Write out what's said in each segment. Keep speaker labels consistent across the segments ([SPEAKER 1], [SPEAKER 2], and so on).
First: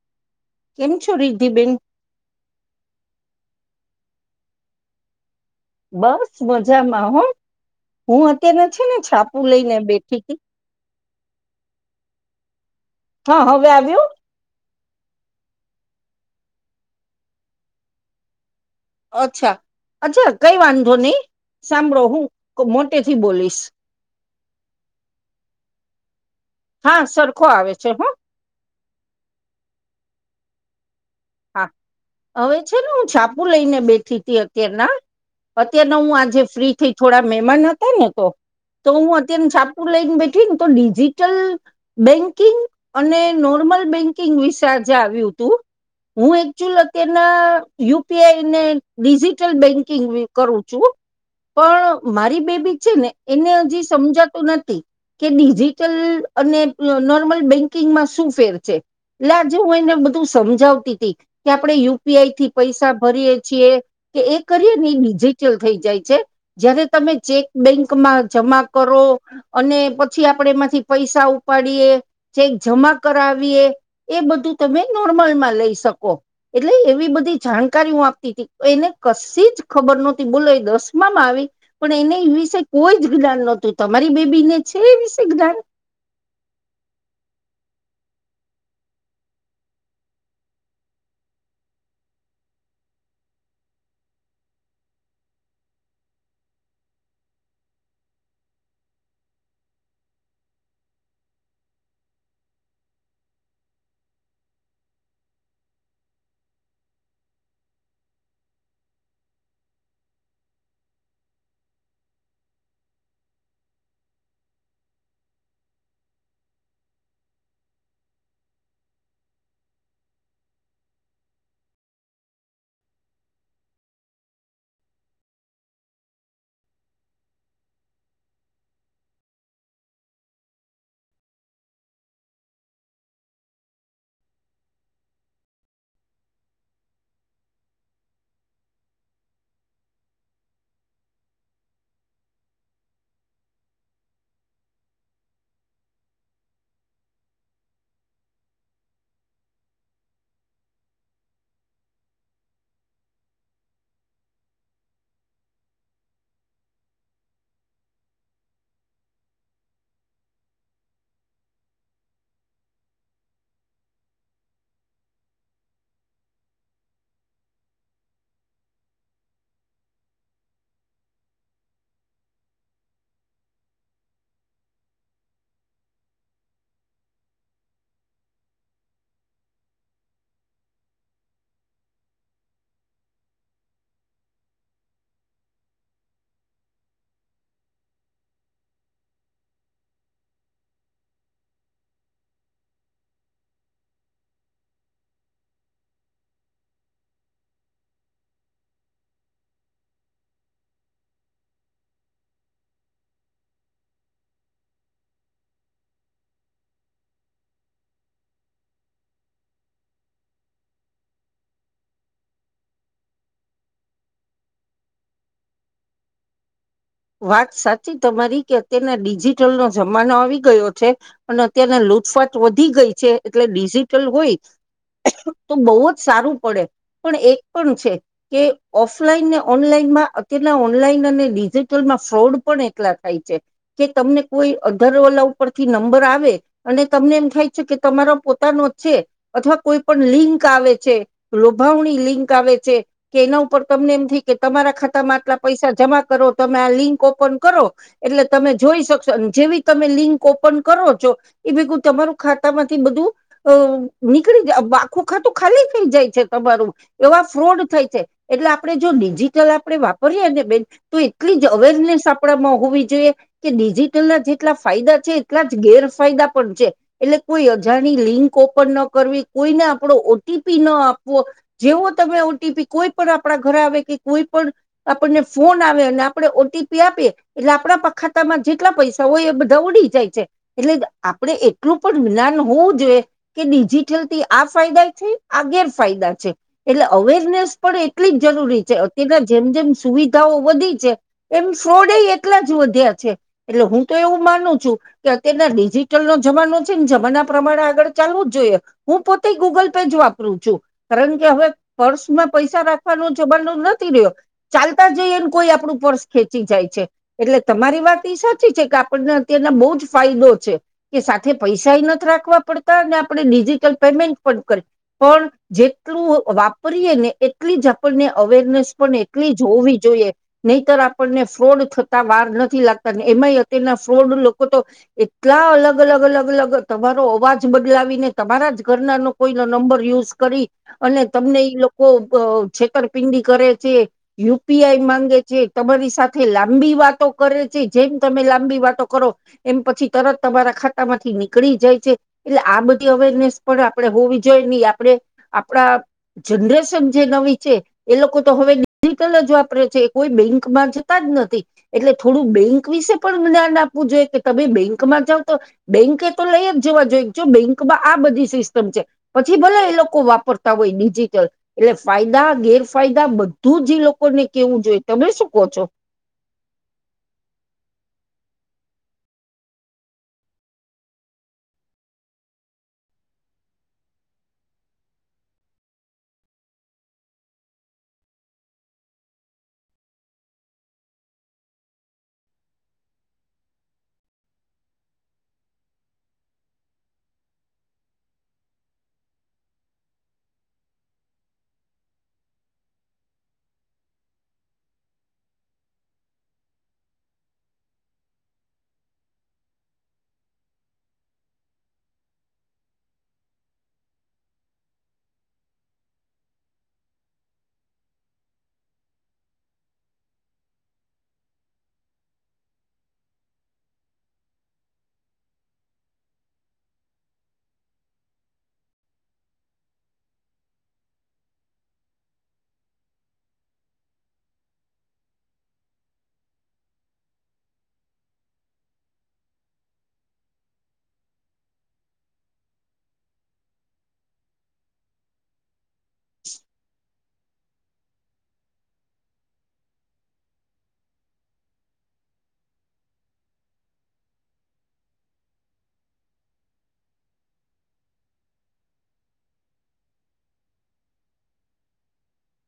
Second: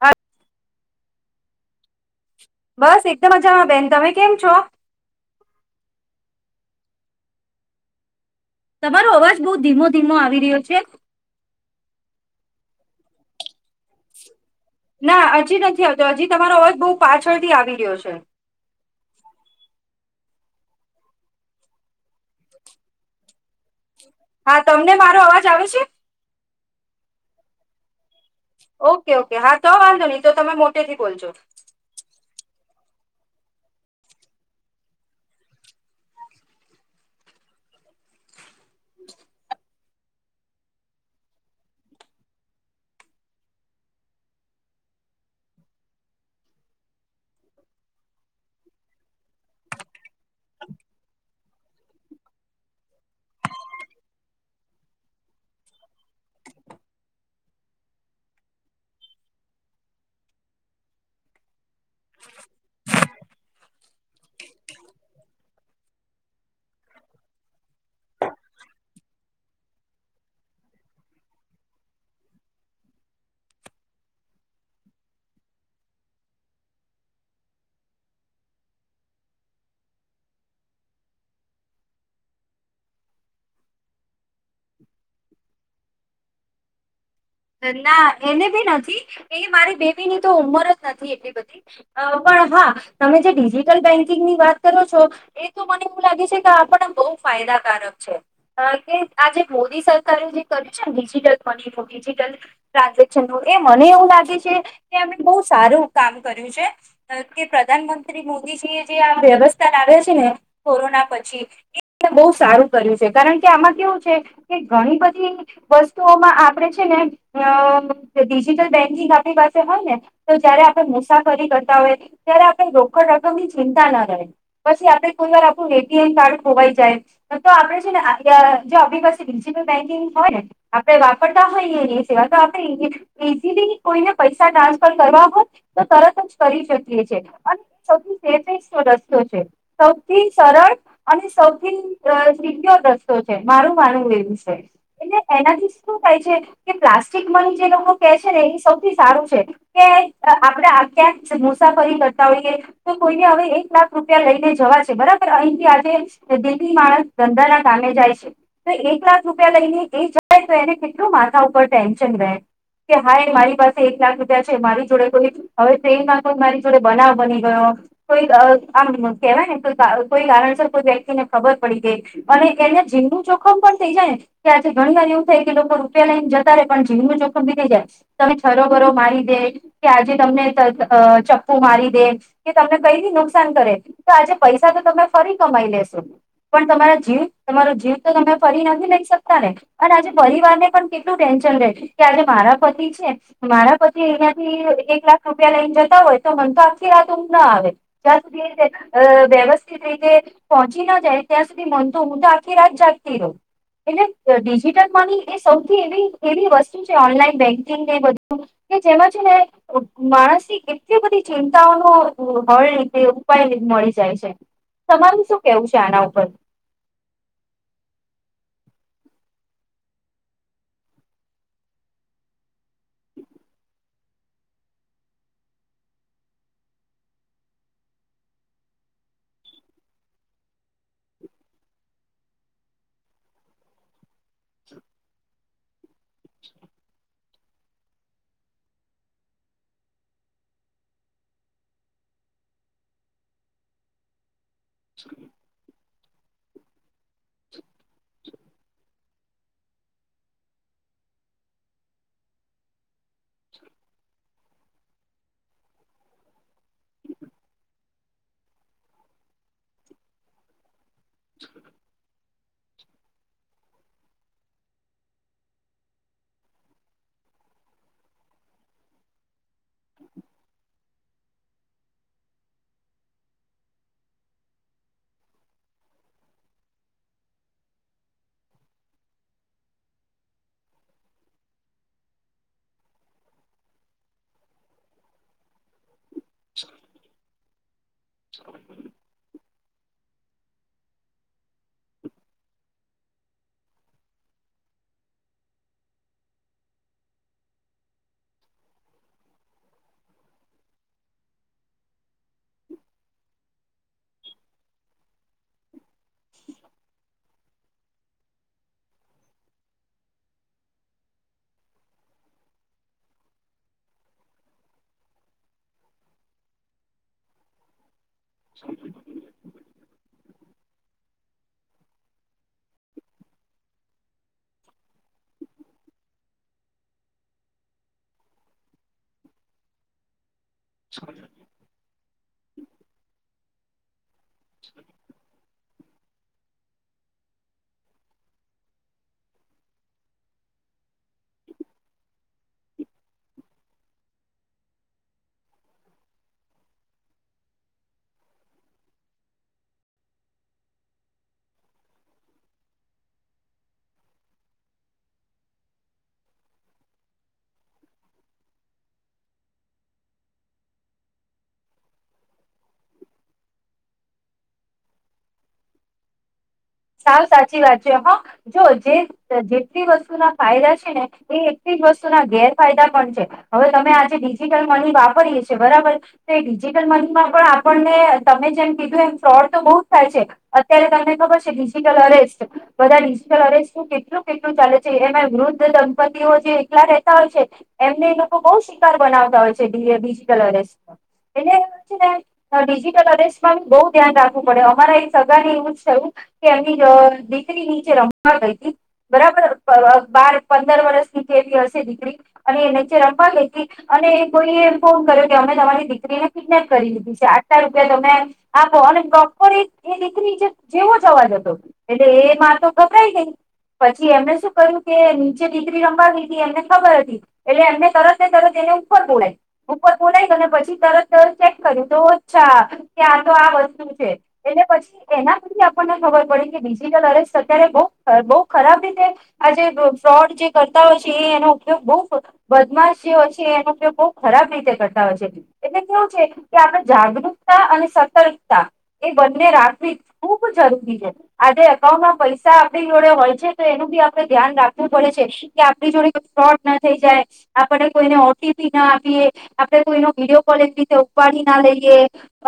[SPEAKER 1] હા
[SPEAKER 2] કેમછો રિધિ બેન
[SPEAKER 1] બસ એકદમ મજામાં બેન તમે કેમ છો
[SPEAKER 2] બસ મજામાં હ હું અત્યારે છે ને
[SPEAKER 1] તમારો
[SPEAKER 2] છાપુ
[SPEAKER 1] અવાજ બહુ
[SPEAKER 2] લઈને
[SPEAKER 1] ધીમો
[SPEAKER 2] બેઠી
[SPEAKER 1] ધીમો
[SPEAKER 2] હતી
[SPEAKER 1] આવી રહ્યો છે
[SPEAKER 2] હા હવે આવ્યું
[SPEAKER 1] ના હજી નથી આવતો હજી તમારો અવાજ બહુ પાછળથી આવી રહ્યો છે
[SPEAKER 2] અચ્છા આંચન કઈ વાંધો નહી સાંભળો હું મોટે થી બોલીશ
[SPEAKER 1] હા તમને મારો અવાજ આવે છે
[SPEAKER 2] હા સરખો આવે છે હો
[SPEAKER 1] ઓકે ઓકે હા તો વાંધો નહી તો તમે મોટેથી બોલજો
[SPEAKER 2] હા હવે છે ને હું છાપુ લઈને બેઠીતી અત્યારના અત્યારના હું આજે ફ્રી થથી થોડા મહેમાન હતા ને તો તો હું અત્યંત છાપ હું લઈને બેઠી ને તો ડિજિટલ બેન્કિંગ અને નોર્મલ બેન્કિંગ વિશે આજે આવ્યું હતું હું એકચુઅલ અત્યારના યુપીઆઈને ડિજિટલ બેન્કિંગ કરું છું પણ મારી બેબી છે ને એને હજી સમજાતું નથી કે ડિજિટલ અને નોર્મલ બેંકિંગમાં શું ફેર છે એટલે આજ હું એને બધું સમજાવ આપણે યુપીઆઈ થી પૈસા ભરીય છીએ કે એ કરીએ ને એ ડિજિટલ થઈ જાય છે જયારે તમે ચેક બેંકમાં જમા કરો અને પછી આપણે એમાંથી પૈસા ઉપાડીએ ચેક જમા કરાવીએ એ બધું તમે નોર્મલમાં લઈ શકો એટલે એવી બધી જાણકારી હૂ આપતીતી એને કશી જ ખબર નહતી બોલો એ દસમામાં આવી પણ એને એ વિશે કોઈ જ જ્ઞાન નહતું તમારી બેબી ને છે એ શકધ
[SPEAKER 1] ના એને બી નથી એ મારી બેબી ની તો ઉંમર જ નથી એટલી બધી પણ હા તમે જે ડિજિટલ બેન્કિંગ ની વાત કરો છો એ તો મને એવું લાગે છે કે આપને બહુ ફાયદાકારક છે કે આ જે મોદી સરકારે જે કર્યું છે ને ડિજિટલ મની ડિજિટલ ટ્રાન્ઝેક્શન ન એ મને એવું લાગે છે કે એમને બહુ સારું કામ કર્યું છે કે પ્રધાનમંત્રી મોદીજી એ જે આ વ્યવસ્થા લાવ્યા છે ને કોરોના પછી એ બહુ સારું કર્યું છે કારણ કે આમાં કેવું છે કે ઘણી બધી વસ્તુઓમાં આપણે [unintelligible] ને ડિજિટલ બેન્કિંગ આપણી પાસે હોય ને તો જયારે આપણે મુસાફરી કરતા હોય ત્યારે આપણે રોકડ રકમની ચિંતા ના રહે પછી આપડે કોઈ વાર આપણું એટીએમ કાર્ડ ખોવાઈ જાય તો આપડે છે ને જો આપણી પાસે ડિજિટલ બેન્કિંગ હોય ને આપે વાપર [unintelligible] આપણે ઈઝી ઈઝીલી કોઈને પૈસા ટ્રાન્સફર કરવા હો તો તરત જ કરી શકીએ છે અને સૌથી સેફસ્ટ રસ્તો છે સૌથી સરળ અને સૌથી સિપ્યોર રસ્તો છે મારું માનવું એવું છે એટલે એનાથી સુ પ્લાસ્ટિક મની જે લોકો કે છે ને એ સૌથી સારું છે કે આપણે આ ક્યાંક મુસાફરી કરતા હોઈએ તો કોઈને હવે એક લાખ રૂપિયા લઈને જવા છે બરાબર અહીથી આજે દિલ્હી માણસ ધંધા ના કામે જાય છે તો એક લાખ રૂપિયા લઈને એ જ તો એને કેટ માથા ઉપર ટેન્શન રહે કે હાય મારી પાસે એક લાખ રૂપિયા છે મારી જોડે કોઈ હવે ટ્રેનમાં કોઈ મારી જોડે બનાવ બની ગયો કોઈ આમ કેહેવાય ને કો કોઈ કારણસર કોઈ વ્યક્તિને ખબર પડી ગઈ અને એને જીમનું જોખમ પણ થઈ જાય ને કે આજે ઘણી વાર એવું થઈ કે લોકો રૂપિયા લઇ જતા ર પણ જીવ ન જોખમ બી થઈ જાય તમે છરોભરો મારી દે કે આજે તમને ચપ્પુ મારી દે કે તમને કઈથી નુકસાન કરે તો આજે પૈસા તો તમે ફરી કમાઈ લેશો પણ તમારા જીવ તમારો જીવ તો તમે ફરી નથી લઈ શકતા ને અને આજે પરિવારને પણ કેટલું ટેન્શન રહે કે આજે મારા પતિ છે મારા પતિ અહંથી એક લાખ રૂપિયા લઈને જતા હોય તો મન તો આખી રાત ના આવે જ્યાં સુધી વ્યવસ્થિત રીતે પહોંચી ના જાય ત્યાં સુધી મન તો હું તો આખી રાત જાગતી રહું એટલે ડિજિટલ મની એ સૌથી એવી એવી વસ્તુ છે ઓનલાઈન બેંકિંગ એ બધું કે જેમાં છે ને માણસની કેટલી બધી ચિંતાઓનો હળ રીતે ઉપાય મળી જાય છે તમારું શું કેવું છે આના ઉપર
[SPEAKER 2] વાત સાચી તમારી કે અત્યારના ડિજિટલનો જમાનો આવી ગયો છે અને અત્યારના લૂટફાટ વધી ગઈ છે એટલે ડિજિટલ હોય તો બહુ જ સારું પડે પણ એક પણ છે કે ઓફલાઈન ને ઓનલાઈનમાં અત્યારના ઓનલાઈન અને ડિજિટલ ફ્રોડ પણ એટલા થાય છે કે તમને કોઈ અધરવલાઉ ઉપથી નંબર આવે અને તમને એમ થાય છે કે તમારો પોતાનો છે અથવા કોઈ પણ લિંક આવે છે લોભાવણી લિંક આવે છે કે એના ઉપર તમને એમ થી કે તમારા ખાતા માં આટલા પૈસા જમા કરો તમે આ લિંક ઓપન કરો એટલે તમે જોઈ શકશો અને જેવી તમે લિંક ઓપન કરો છો એ ભેગું તમારું ખાતા માંથી બધું અ નીકળી જાય આખું ખાતું ખાલી થઈ જાય છે તમારું એવા ફ્રોડ થાય છે એટલે આપડણે જો ડિજિટલ આપણેે વાપરીએ ને બેન તો પલી અવેરનેસ આપ આપણામાં હોવી જોઈએ કે ડિજિટલ ના જેટલા ફાયદા છે એટલા જ ગેરફાયદા પણ છે એટલે કોઈ અજાણી લિંક ઓપન ન કરવી કોઈને આપડો ઓટીપી ના આપવો જેવો તમે ઓટીપી કોઈ પણ આપડા ઘરે આવે કે કોઈ પણ આપણને ફોન આવે અને આપણે ઓટીપી આપીએ એટલે આપણા ખાતામાં જેટલા પૈસા હોય એ બધા ઉડી જાય છે એટલે આપડે એટલું પણ જ્ઞાન હોવું જોઈએ કે ડિજીિટલ થી આ ફાયદા છે આગેરફાયદા છે એટલે અવેરનેસ પણ એટલી જ જરૂરી છે અત્યારે જેમ જેમ સુવિ ધા ઓ વધી છે. એમ ફ્રોડ એ એટલા જ વધ્યા છે એટલે હું તો એવું માનું છું કે અત્યારના ડિજિટલનો જમાનો છે ને જમાના પ્રમાણે આગળ ચાલવું જ જોઈએ હું પોતે ગૂગલ પે જ વાપરું છું કારણ કે હવે પર્સમાં પૈસા રાખવાનો જમાનો નથી રહ્યો ચાલતા જઈએને કોઈ આપણું પર્સ ખેંચી જાય છે એટલે તમારી વાત એ સાચી છે કે આપણને અત્યારના બો જ ફાયદો છે કે સાથે પૈસા નથી રાખવા પડતા અને આપણે ડિજિટલ પેમેન્ટ પણ કરી પણ જેટલું વાપરીએ ને એટલી જ આપણને અવેરનેસ પણ એટલી જ હોવી જોઈએ. નહીતર આપ પને ફ્રોડ થતા વાર નથી લાગતા એમાં અત્યારના ફ્રોડ લોકો તો એટલા અલગ અલગ અલગ અલગ તમારો અવાજ બદલાવીને તમારા જ ઘરના ન કોઈનો નંબર યુઝ કરી અને તમને ઈ લો કો અ છેતરપિંડી કરે છે યુ પી આઈ માંગે છે. તમારી સાથે લાંબી વાતો કરે છે જેમ તમે લાંબી વાતો કરો એમ પછી તરત તમારા ખાતા માંથી નીકળી જાય છે એટલે આ બધી અવેરનેસ પણ આપણે હોવી જોઈએ ની આપડે આપણા જનરેશન જે નવી છે એ લોકો તો હવે ડિજિટલ જ વાપરે છે કોઈ બેં જતા જ નથી એટલે થોડું બેંક વિશે પણ જ્ઞાન આપવું જોઈએ કે તમે બેંકમાં જાવ તો બેંકે એ તો લઈ જ જવા જોઈએ જો બેંકમાં આ બધી સિસ્ટમ છે પછી ભલે એ લોકો વાપરતા હોય ડિજિટલ એટલે ફાયદા ગેરફાયદા બધું જ એ લોકોને કેવું જોઈ તમે શું કોચો
[SPEAKER 1] સાવ સાચી વાત છે હા જો જે જેટલી વસ્તુના ફાયદા છે ને એ એટલી જ વસ્તુના ગેરફાયદા પણ છે હવે તમે આજે ડિજિટલ મની વાપરીએ છે બરાબર તો એ ડિજિટલ મનીમાં પણ આપણને તમે જેમ કીધું એમ ફ્રોડ તો બહુ જ થાય છે અત્યારે તમને ખબર છે. અરેસ્ટ બધા ડિટલ અરેસ્ટું કેટલું કેટલું ચાલે છે એમાં વૃદ્ધ દંપતિઓ જે એકલા રહેતા હોય છે એમને એ લોકો બો શિકાર બનાવતા હોય ડીજીટલ અરેસ્ટ એટલે ને ડિજિટલ અરેસ્ટમાં બો ધ્યાન રાખવું પડે અમારા એ સગા ને એવું થયુ કે એમની અ દીકરી નીચે રમવા ગઈ હતી બરાબર બાર પંદર વરષ ની જેવી હશે દીકરી અને એ નીચે રમવા ગઈ હતી અને કોઈએ ફોન કર્યો કે અમે તમારી દીકરીને કિડનેપ કરી લીધી છે આટલા રૂપિયા તમે આપો અને પ્રોપર એ દીકરી જેવો જ સવાલ હતો એટલે એમાં તો ગભરાય નઈ પછી એમને શું કર્યું કે નીચે દીકરી રમવાાવી હતી એમને ખબર હતી એટલે એમને તરત ને તરત એને ઉપર બોલાઈ ઉપર બોલાય અને પછી તરત તર ચેક કર્યું તો અચ્છા કે આ તો આ વસ્તુ છે એટલે પછી એના પરથી ને ખબર પડી કે બિજીટલ અરેસ્ટ અત્યારે બો બો ખરાબ રીતે આ જે ફ્રોડ જે કરતા હોય છે એનો ઉપયોગ બો બદમાશ જે હોય છે એનો ઉપયોગ બહ ખરાબ રીતે કરતા હોય છે. એટલે કેવું છે કે આપડે જાગૃ તા અને સતર્કતા એ બંને રાખવી જ જરૂરી છે આજે એકકાઉન્ટમાં પૈસા આપણી જોડે હોય છે તો એનું બી આપડે ધ્યાન રાખવું પડે છે કે આપણી જોડે કો ફ્રોડ ના થઈ જાય આપડે કોઈને ઓ ટી પી ના આપીએ આપણે કોઈનો વિડીયો કોલિ રીતે ઉપાડી ના લઈએ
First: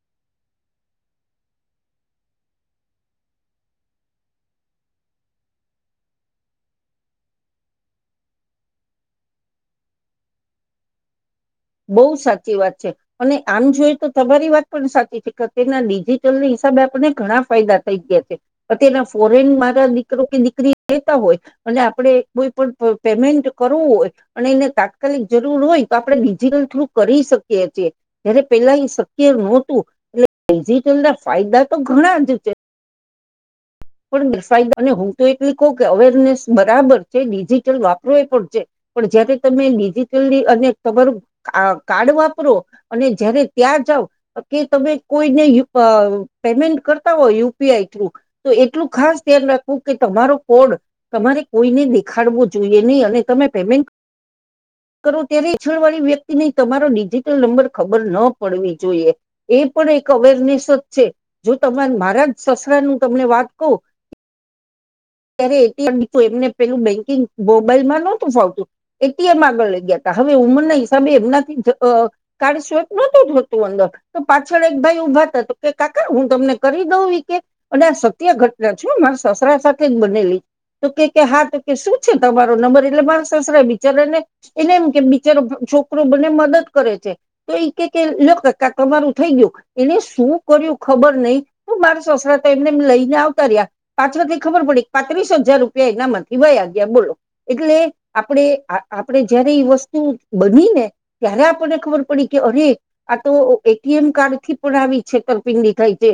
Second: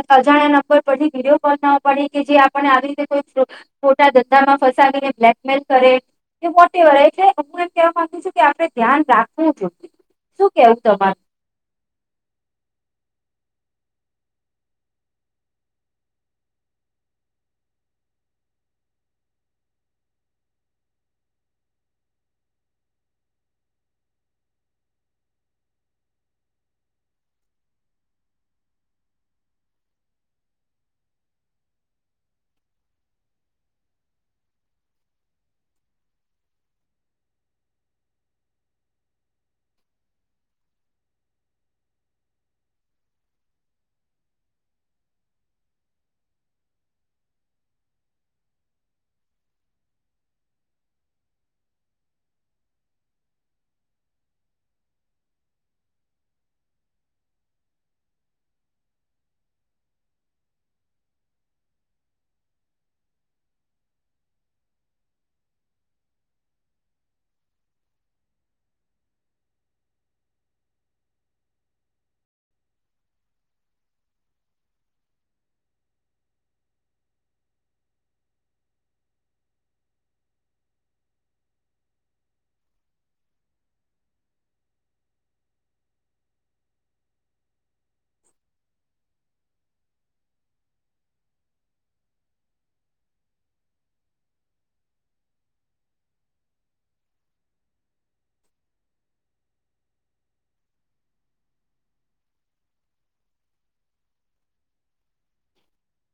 [SPEAKER 1] અજાણ્યા નંબર પરથી વિડીયો કોલ ના ઉપાડીએ કે જે આપને આવી રીતે કોઈ મોટા ધંધામાં ફસાવીને બ્લેકમેલ કરે કે વોટ એવર એ હું એમ કેવા માંગુ છું કે આપણે ધ્યાન રાખવું જોઈએ શું કેવું તમા
[SPEAKER 2] બોવ સાચી વાત છે અને આમ જોઈએ તો તમારી વાત પણ સાચી છે કે અતયારના ડિજિટલની હિસાબે આપને ઘણા ફાયદા થઈ ગયા છે અતયારના ફોરેન મારા દીકરો કે દીકરી રહેેતા હોય અને આપડે કોઈ પણ પેમેન્ટ કરવું હોય અને એને તાત્કાલિક જરૂર હોય તો આપણે ડિજટલ થ્રુ કરી શકીએ છીએ જયારે પેલા એ શક્ય ન હોતું એટલે ડિજિટલ ના ફાયદા તો ઘણા જ છે. પણ ઘેર ફાયદા પણ હું તો એટલી કહું કે અવેરનેસ બરાબર છે ડિજિટલ વાપરો એ પણ છે પણ જયારે તમે ડિજિટલી અને તમારું કાર્ડ વાપરો અને જયારે ત્યાં જાવ કે તમે કોઈને અ પેમેન્ટ કરતા હોય યુ પી આઈ થ્રુ તો એટલું ખાસ ધ્યાન રાખવું કે તમારો કોડ તમારે કોઈને દેખાડવો જોઈએ ની અને તમે પેમેન્ટ કરો ત્યારે પાછડ વાળી વ્યક્તિને તમારો ડિજિટલ નંબર ખબર ન પડવી જોઈએ એ પણ એક અવેરનેસ જ છે જો તમારે મારા જ સસરાનું તમને વાત કવ ત્યારે એ એમને પેલું બેંકિંગ મોબાઈલમાં નહોતું ફાવતું એટીએમ આગળ લઈ ગયા હતા હવે ઉંમરના હિસાબે એમનાથી અ કાર્ડ સ્વેપ નતું જતું અંદર તો પાછળ એક ભાઈ ઉભા તા કે કાકા હું તમને કરી દઉં કે અને આ સત્ય ઘટના છું મારા સસરા સા થે જ બનેલી તો કે હા તો કે શું છે તમારો નંબર એટલે મારા સસરા બિચારાને એને એમ કે બિચારો છોકરો બને મદદ કરે છે તો એ કે તમારું થઈ ગયું એને શું કર્યું ખબર નય માાર સસરા તો એમને લઈને આવતા રહ્યા પાછળથી ખબર પડી પાંત્રીસ હજાર રૂપિયા એનામાંથી વયા ગયા બોલો એટલે આપણે આપણેે જયારે ઈ વસ્તુ બની ને ત્યારે આપણને ખબર પડી કે અરે આ તો એટીએમ કાર્ડ થી પણ આવી છેતરપિંડી થાય છે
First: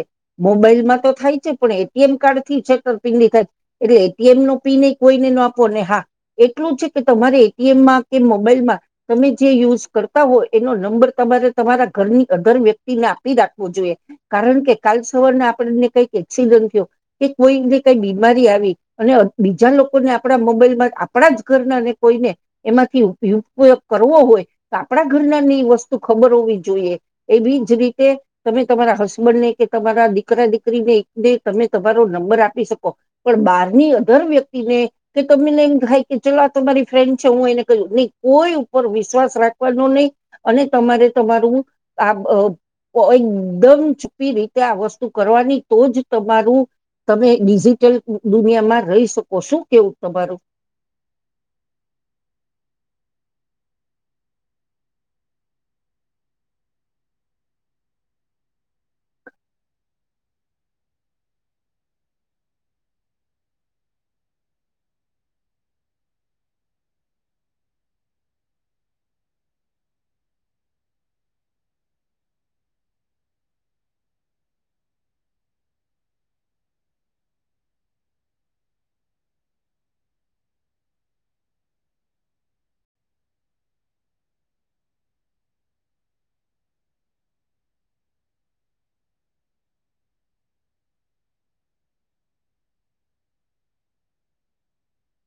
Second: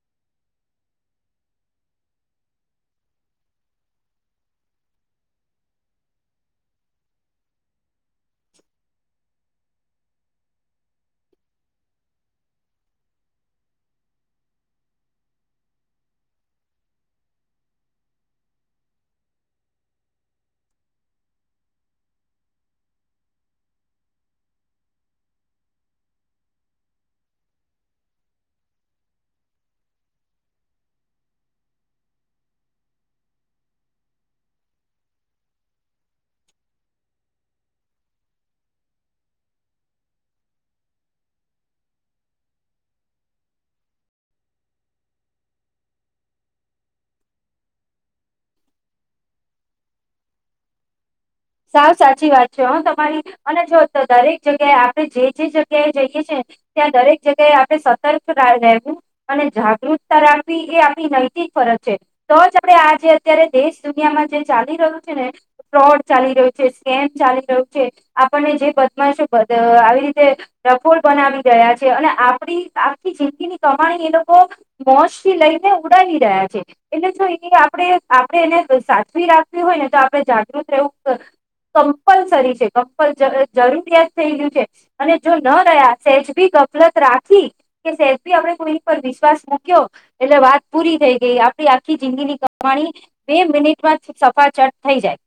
[SPEAKER 2] મોબાઈલમાં તો થાય છે પણ એટી એમ કાર્ડ થી છેતર પીડી એટલે એ ટી એમ નો પીન કોઈને આપો ને હા એટલું છે કે તમારે એ ટી એમમાં કે મોબાઈલમાં તમે જે યુઝ કરતા હો એનો નંબર તમારે તમારા ઘરની અગર વ્યક્તિને આપી રાખવો જોઈએ કારણ કે કાલ સવાર આપણને કઈક એક્સિડન્ટ થયો કે કોઈને કઈ બીમારી આવી અને બીજા લોકોને આપણા મોબાઈલમાં આપણા જ ઘરના અને કોઈને એમાંથી ઉપયોગ કરવો હોય તો આપણા ઘરના એ વસ્તુ ખબર હોવી જોઈએ એવીજ રીતે તમે તમારા હસબન્ડને કે તમારા દીકરા દીકરીને ને તમે તમારો નંબર આપી શ કો પણ બારની અધર વ્યક્તિને કે તમને એમ થાય કે ચલો આ તમારી ફ્રેન્ડ છે હું એને કયુ ની કોઈ ઉપર વિશ્વાસ રાખવાનો ની અને તમારે તમારું આ અ એકદમ ચુપી રીતે આ વસ્તુ કરવાની તો જ તમારું તમે બીજી [unintelligible] દુનિયામાં રહી શકો શું કેવું તમારું
[SPEAKER 1] સાવ સાચી વાત છે હ તમારી અને જો દરેક જગ્યાએ આપણે જે જે જગ્યાએ જઈએ છે ત્યાં દરેક જગ્યાએ આપણે સતર્ક રહેેવું અને જાગૃતતા રાખવી એ આપણી નૈતિક ફરજ છે તો જ આપણે આ જે અત્યારે દેશ દુનિયામાં જે ચાલી રહ્યું છે ને ફ્રોડ ચાલી રહ્યું છે સ્કેમ ચાલી રહ્યું છે આપણને જે બદમાશો આવી રીતે રફોર બનાવી જાય આજે અને આપડી આખી જિંદગીની કમાણી એ લોકો મોજ થી લઈને ઉડાવી રહ્યા છે એટલે જો એ આપણે આપણે એને સાચવી રાખવી હોય ને તો આપણે જાગૃત રહેવું કમપલસરી છે કમપલ જરૂરિયાત થઈ ગયું છે અને જો ન રહ્યા સેજબી ગફલત રાખી કે સેજભી આપણે કોઈ પર વિશ્વાસ મૂક્યો એટલે વાત પૂરી થઈ ગઈ આપણી આખી જિંદીની કમાણી બે મિનિટમાં સફાચટ થઈ જાય.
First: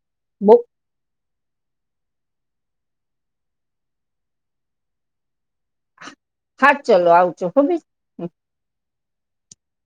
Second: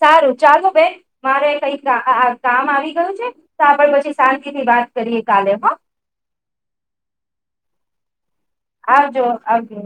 [SPEAKER 1] સારું
[SPEAKER 2] બઉ
[SPEAKER 1] ચાલુ બેન મારે કઈ કાઆ કામ આવી ગયું છે તો આપડ પછી શાંતિ થી વાત કરીએ કાલે હ
[SPEAKER 2] હા ચલો આવજો હો બે
[SPEAKER 1] આવજો આવજો